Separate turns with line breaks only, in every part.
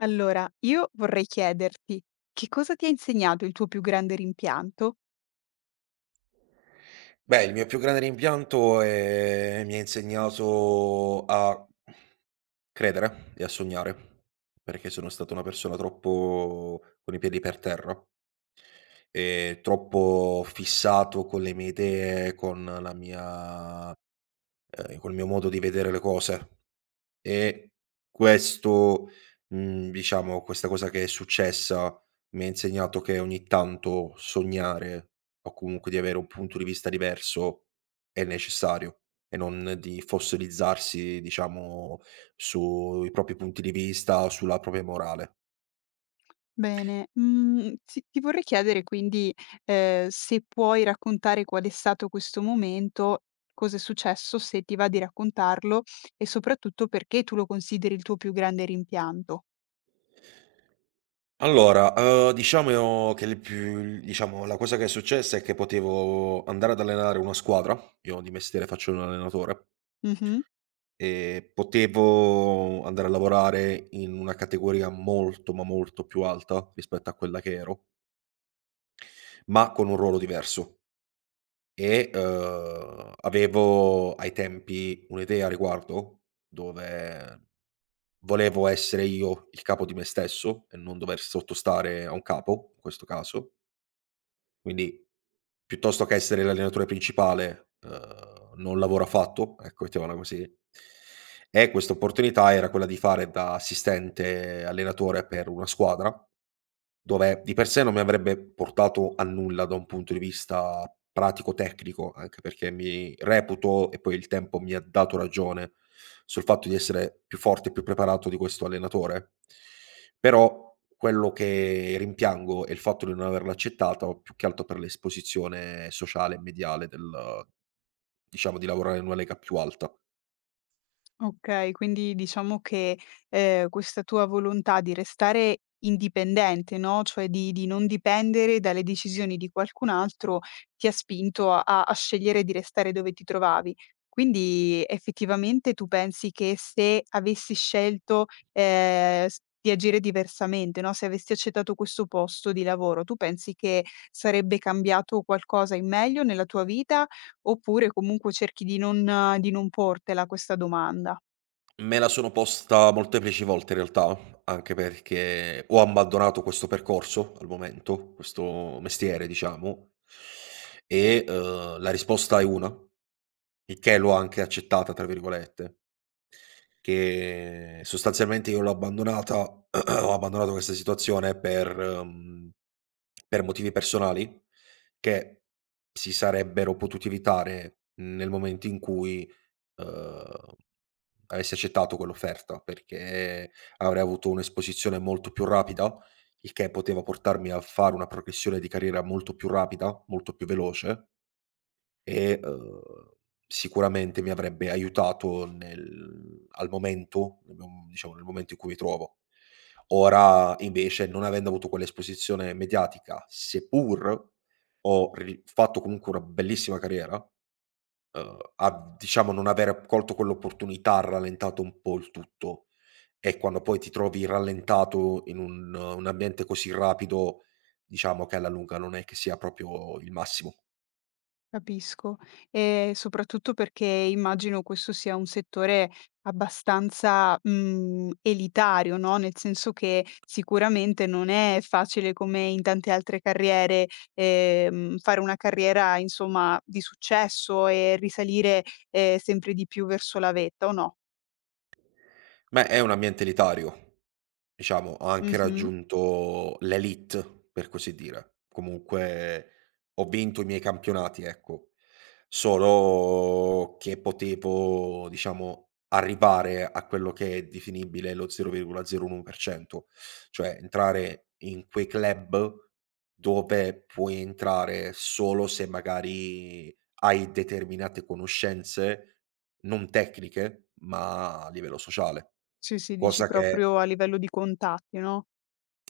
Allora, io vorrei chiederti che cosa ti ha insegnato il tuo più grande rimpianto?
Beh, il mio più grande rimpianto è mi ha insegnato a credere e a sognare, perché sono stato una persona troppo con i piedi per terra e troppo fissato con le mie idee, con la mia col mio modo di vedere le cose. E questo diciamo, questa cosa che è successa mi ha insegnato che ogni tanto sognare o comunque di avere un punto di vista diverso è necessario e non di fossilizzarsi, diciamo, sui propri punti di vista o sulla propria morale.
Bene, ti vorrei chiedere quindi, se puoi raccontare qual è stato questo momento, cosa è successo, se ti va di raccontarlo e soprattutto perché tu lo consideri il tuo più grande rimpianto.
Allora, diciamo che la cosa che è successa è che potevo andare ad allenare una squadra. Io di mestiere faccio l'allenatore.
Mh-mh.
Potevo andare a lavorare in una categoria molto, ma molto più alta rispetto a quella che ero, ma con un ruolo diverso. E, avevo ai tempi un'idea a riguardo, dove volevo essere io il capo di me stesso e non dover sottostare a un capo, in questo caso. Quindi, piuttosto che essere l'allenatore principale, non lavora affatto, ecco, mettiamola così. E questa opportunità era quella di fare da assistente allenatore per una squadra, dove di per sé non mi avrebbe portato a nulla da un punto di vista pratico-tecnico, anche perché mi reputo, e poi il tempo mi ha dato ragione, sul fatto di essere più forte e più preparato di questo allenatore. Però quello che rimpiango è il fatto di non averlo accettato, più che altro per l'esposizione sociale e mediale del diciamo, di lavorare in una lega più alta.
Okay, quindi diciamo che, questa tua volontà di restare indipendente, no, cioè di non dipendere dalle decisioni di qualcun altro, ti ha spinto a scegliere di restare dove ti trovavi. Quindi effettivamente tu pensi che se avessi scelto, s di agire diversamente, no, se avessi accettato questo posto di lavoro, tu pensi che sarebbe cambiato qualcosa in meglio nella tua vita, oppure comunque cerchi di non portela questa domanda?
Me la sono posta molteplici volte in realtà, anche perché ho abbandonato questo percorso al momento, questo mestiere diciamo. E, la risposta è una, il che l'ho anche accettata tra virgolette, che sostanzialmente io l'ho abbandonata ho abbandonato questa situazione per per motivi personali che si sarebbero potuti evitare nel momento in cui uhm, avessi accettato quell'offerta, perché avrei avuto un'esposizione molto più rapida, il che poteva portarmi a fare una progressione di carriera molto più rapida, molto più veloce. E, sicuramente mi avrebbe aiutato nel al momento, nel mom diciamo nel momento in cui mi trovo. Ora invece, non avendo avuto quell'esposizione mediatica, seppur ho ri fatto comunque una bellissima carriera. A diciamo non aver colto quell'opportunità ha rallentato un po' il tutto. E quando poi ti trovi rallentato in un ambiente così rapido, diciamo che alla lunga non è che sia proprio il massimo.
Capisco. E soprattutto perché immagino questo sia un settore abbastanza, elitario, no, nel senso che sicuramente non è facile come in tante altre carriere, fare una carriera insomma di successo e risalire, sempre di più verso la vetta, o no?
Ma è un ambiente elitario. Diciamo, ha anche
Mh-mh.
raggiunto l'élite, per così dire. Comunque ho vinto i miei campionati, ecco. Solo che potevo, diciamo, arrivare a quello che è definibile lo 0,01%, cioè entrare in quei club dove puoi entrare solo se magari hai determinate conoscenze, non tecniche, ma a livello sociale.
Sì, sì, dici
Cosa che
proprio a livello di contatti, no?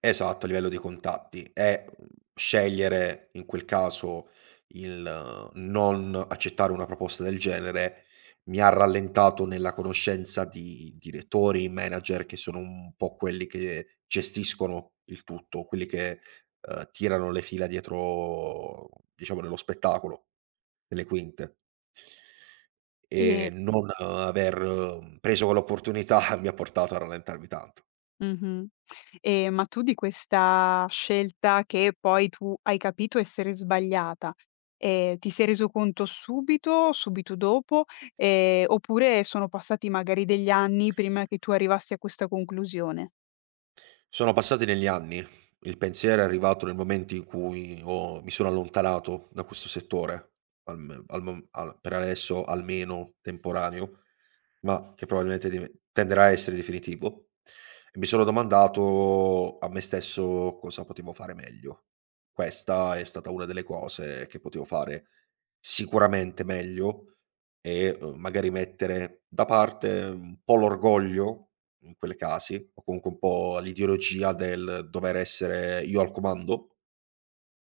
Esatto, a livello di contatti e, scegliere in quel caso il non accettare una proposta del genere, mi ha rallentato nella conoscenza di direttori, manager che sono un po' quelli che gestiscono il tutto, quelli che, tirano le fila dietro diciamo dello spettacolo, delle quinte. E
E.
non aver preso quell'opportunità mi ha portato a rallentarmi tanto.
Mh-mh. Ma tu di questa scelta che poi tu hai capito essere sbagliata, ti sei reso conto subito, subito dopo, oppure sono passati magari degli anni prima che tu arrivassi a questa conclusione?
Sono passati negli anni, il pensiero è arrivato nel momento in cui ho mi sono allontanato da questo settore, alm al mom al per adesso almeno temporaneo, ma che probabilmente div tenderà a essere definitivo. E mi sono domandato a me stesso cosa potevo fare meglio. Questa è stata una delle cose che potevo fare sicuramente meglio. E, magari mettere da parte un po' l'orgoglio, in quelle casi, o comunque un po' l'ideologia del dover essere io al comando,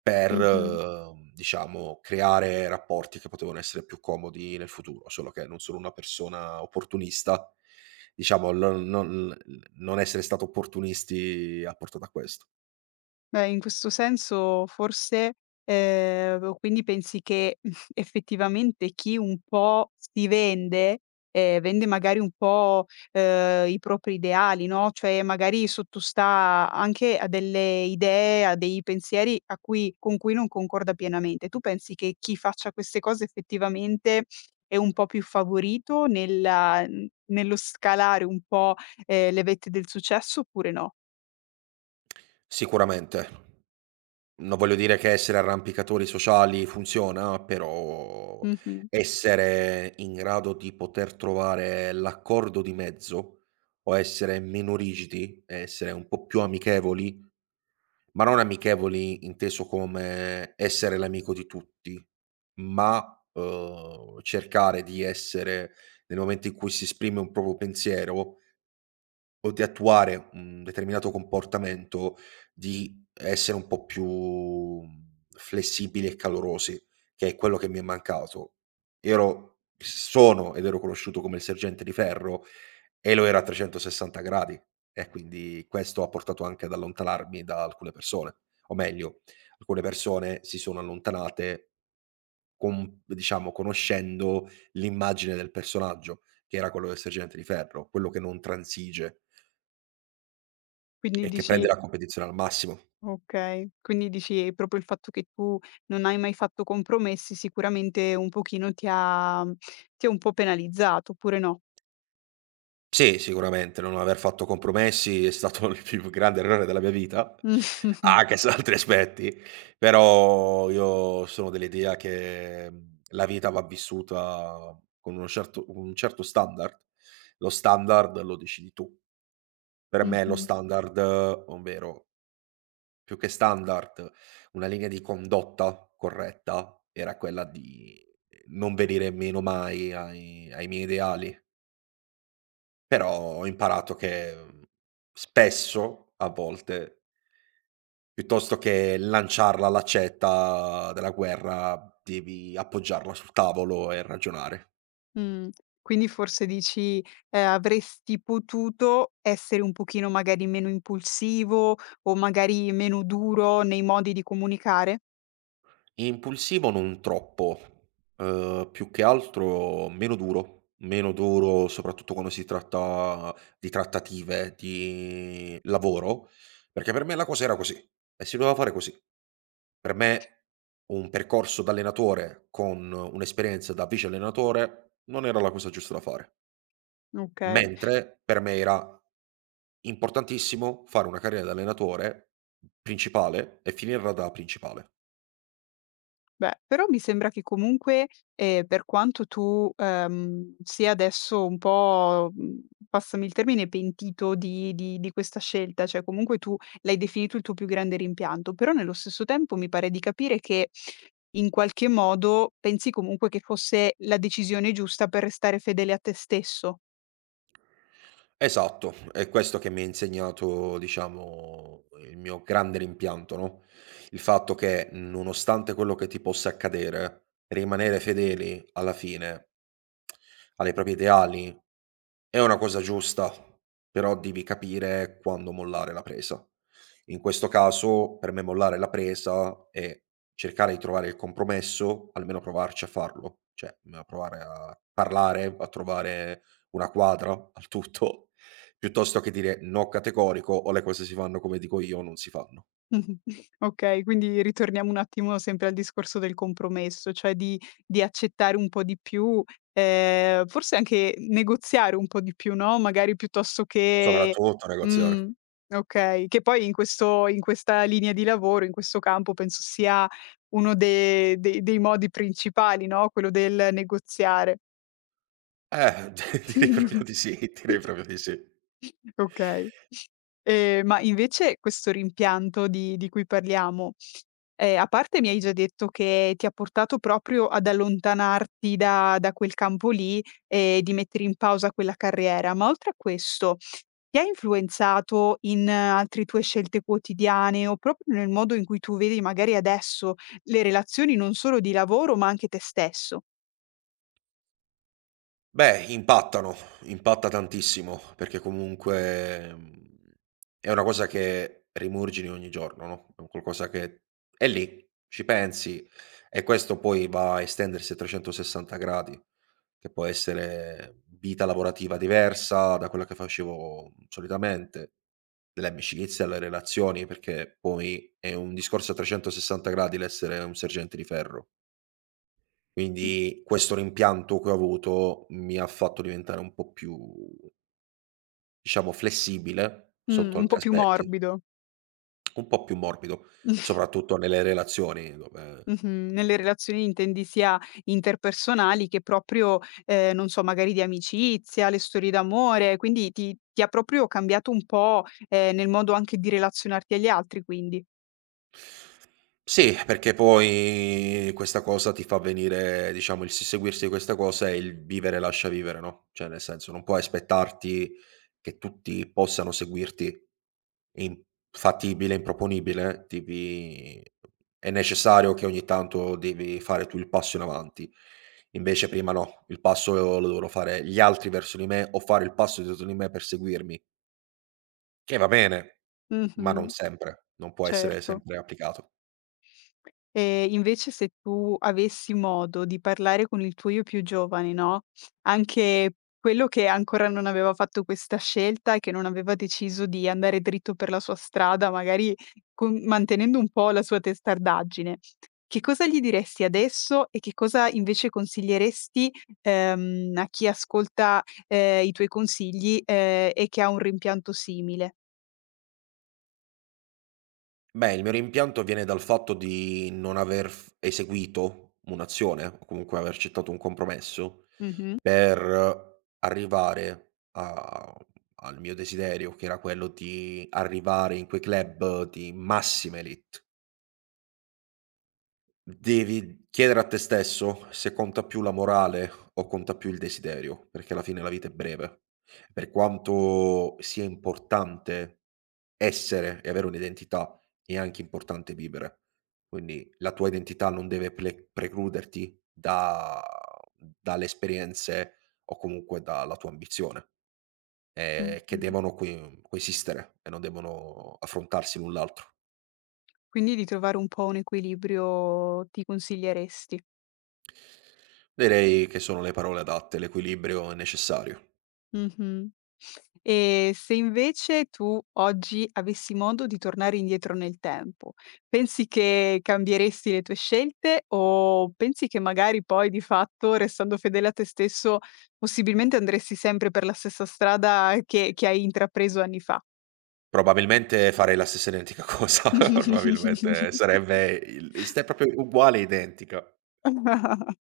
per,
Mh-mh.
diciamo creare rapporti che potevano essere più comodi nel futuro, solo che non sono una persona opportunista, diciamo lo non l non essere stato opportunisti ha portato a questo.
Beh, in questo senso forse, quindi pensi che effettivamente chi un po' si vende, vende magari un po', i propri ideali, no, cioè magari sottostà anche a delle idee, a dei pensieri a cui con cui non concorda pienamente. Tu pensi che chi faccia queste cose effettivamente è un po' più favorito nella n nello scalare un po', le vette del successo oppure no?
Sicuramente. Non voglio dire che essere arrampicatori sociali funziona, però
Mh-mh.
essere in grado di poter trovare l'accordo di mezzo o essere meno rigidi, essere un po' più amichevoli, ma non amichevoli inteso come essere l'amico di tutti, ma, cercare di essere nel momento in cui si esprime un proprio pensiero o di attuare un determinato comportamento, di essere un po' più, flessibili e calorosi, che è quello che mi è mancato. Io ero Sono ed ero conosciuto come il sergente di ferro e lo ero a 360 gradi e quindi questo ha portato anche ad allontanarmi da alcune persone, o meglio, alcune persone si sono allontanate con diciamo, conoscendo l'immagine del personaggio, che era quello del sergente di ferro, quello che non transige.
Quindi
E che prende
dici.
la competizione al massimo.
Okay, quindi dici proprio il fatto che tu non hai mai fatto compromessi sicuramente un pochino ti ha un po' penalizzato, oppure no?
Sì, sicuramente non aver fatto compromessi è stato il più grande errore della mia vita, anche su altri aspetti, però io sono dell'idea che, la vita va vissuta con un certo standard. Lo standard lo decidi tu. Per me lo
Mh-mh,
standard, ovvero più che standard, una linea di condotta corretta era quella di non venire meno mai ai miei ideali. Però ho imparato che, spesso, a volte, piuttosto che lanciarla all'accetta della guerra, devi appoggiarla sul tavolo e ragionare.
mh. Quindi forse dici, avresti potuto essere un pochino magari meno impulsivo o magari meno duro nei modi di comunicare?
Impulsivo non troppo, più che altro meno duro soprattutto quando si tratta di trattative, di lavoro, perché per me la cosa era così e si doveva fare così. Per me un percorso da allenatore con un'esperienza da vice allenatore non era la cosa giusta da fare,
Okay.
mentre per me era importantissimo fare una carriera da allenatore principale e finirla da principale.
Beh, però mi sembra che comunque, per quanto tu, sia adesso un po', passami il termine, pentito di questa scelta, cioè comunque tu l'hai definito il tuo più grande rimpianto, però nello stesso tempo mi pare di capire che in qualche modo pensi comunque che fosse la decisione giusta per restare fedele a te stesso.
Esatto, è questo che mi ha insegnato, diciamo, il mio grande rimpianto, no, il fatto che nonostante quello che ti possa accadere, rimanere fedeli alla fine alle proprie ideali è una cosa giusta, però devi capire quando mollare la presa. In questo caso, per me mollare la presa è cercare di trovare il compromesso, almeno provarci a farlo, cioè, a provare a parlare, a trovare una quadra al tutto. Piuttosto che dire no categorico o le cose si fanno come dico io o non si fanno.
Okay, quindi ritorniamo un attimo sempre al discorso del compromesso, cioè di accettare un po' di più, forse anche negoziare un po' di più, no, magari piuttosto
Certo.
che.
Soprattutto
Mh,
negoziare.
okay, che poi in questa linea di lavoro, in questo campo penso sia uno de dei dei modi principali, no, quello del negoziare.
Eh, direi proprio di sì, direi proprio di sì.
Okay. Ma invece questo rimpianto di cui parliamo. A parte mi hai già detto che ti ha portato proprio ad allontanarti da quel campo lì e di mettere in pausa quella carriera, ma oltre a questo ti ha influenzato in altri tue scelte quotidiane o proprio nel modo in cui tu vedi magari adesso le relazioni non solo di lavoro, ma anche te stesso?
Beh, impattano, impatta tantissimo, perché comunque, è una cosa che rimurgini ogni giorno, no, è un qualcosa che è lì, ci pensi e questo poi va a estendersi a 360 gradi, che può essere vita lavorativa diversa da quella che facevo solitamente, delle amicizie alle relazioni, perché poi è un discorso a 360 gradi l'essere un sergente di ferro.
Mh,
Quindi questo rimpianto che ho avuto mi ha fatto diventare un po' più, diciamo, flessibile sotto
un
altri
po' più
aspetti,
morbido.
un po' più morbido, soprattutto nelle relazioni dove.
Mh-mh. Nelle relazioni intendi sia interpersonali che proprio, non so, magari di amicizia, le storie d'amore, quindi ti ha proprio cambiato un po', nel modo anche di relazionarti agli altri quindi.
Sì, perché poi questa cosa ti fa venire diciamo il susseguirsi di questa cosa è il vivere lascia vivere, no, cioè nel senso non puoi aspettarti che tutti possano seguirti. Infattibile, improponibile, devi è necessario che ogni tanto devi fare tu il passo in avanti. Invece prima no, il passo lo devono fare gli altri verso di me o fare il passo dietro di me per seguirmi, che va bene, ma non
Mh-mh,
sempre, non può essere
certo.
sempre applicato.
E invece se tu avessi modo di parlare con il tuo io più giovane, no, anche quello che ancora non aveva fatto questa scelta e che non aveva deciso di andare dritto per la sua strada, magari con mantenendo un po' la sua testardaggine, che cosa gli diresti adesso e che cosa invece consiglieresti, a chi ascolta, i tuoi consigli, e che ha un rimpianto simile?
Beh, il mio rimpianto viene dal fatto di non aver f eseguito un'azione, o comunque aver accettato un compromesso
Mh-mh.
per arrivare a al mio desiderio, che era quello di arrivare in quei club di massima élite. Devi chiedere a te stesso se conta più la morale o conta più il desiderio, perché alla fine la vita è breve. Per quanto sia importante essere e avere un'identità, è anche importante vivere. Quindi la tua identità non deve precluderti dalle esperienze o comunque dalla tua ambizione, che
Mh.
devono coesistere e non devono affrontarsi l'un l'altro.
Quindi di trovare un po' un equilibrio ti consiglieresti.
Direi che sono le parole adatte, l'equilibrio è necessario.
Mh-mh. E se invece tu oggi avessi modo di tornare indietro nel tempo, pensi che cambieresti le tue scelte o pensi che magari poi di fatto, restando fedele a te stesso, possibilmente andresti sempre per la stessa strada che hai intrapreso anni fa?
Probabilmente farei la stessa identica cosa, probabilmente sarebbe il ste proprio uguale, identica.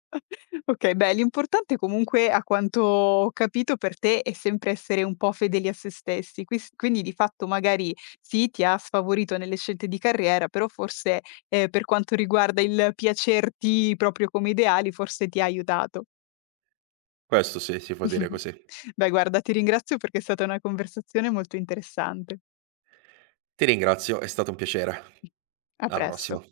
Okay, beh, l'importante comunque, a quanto ho capito, per te è sempre essere un po' fedeli a se stessi. Quis quindi di fatto magari sì, ti ha sfavorito nelle scelte di carriera, però forse, per quanto riguarda il piacerti proprio come ideali, forse ti ha aiutato.
Questo sì, si può dire così.
Beh guarda, ti ringrazio perché è stata una conversazione molto interessante.
Ti ringrazio, è stato un piacere.
A
Alla
presto.
prossima.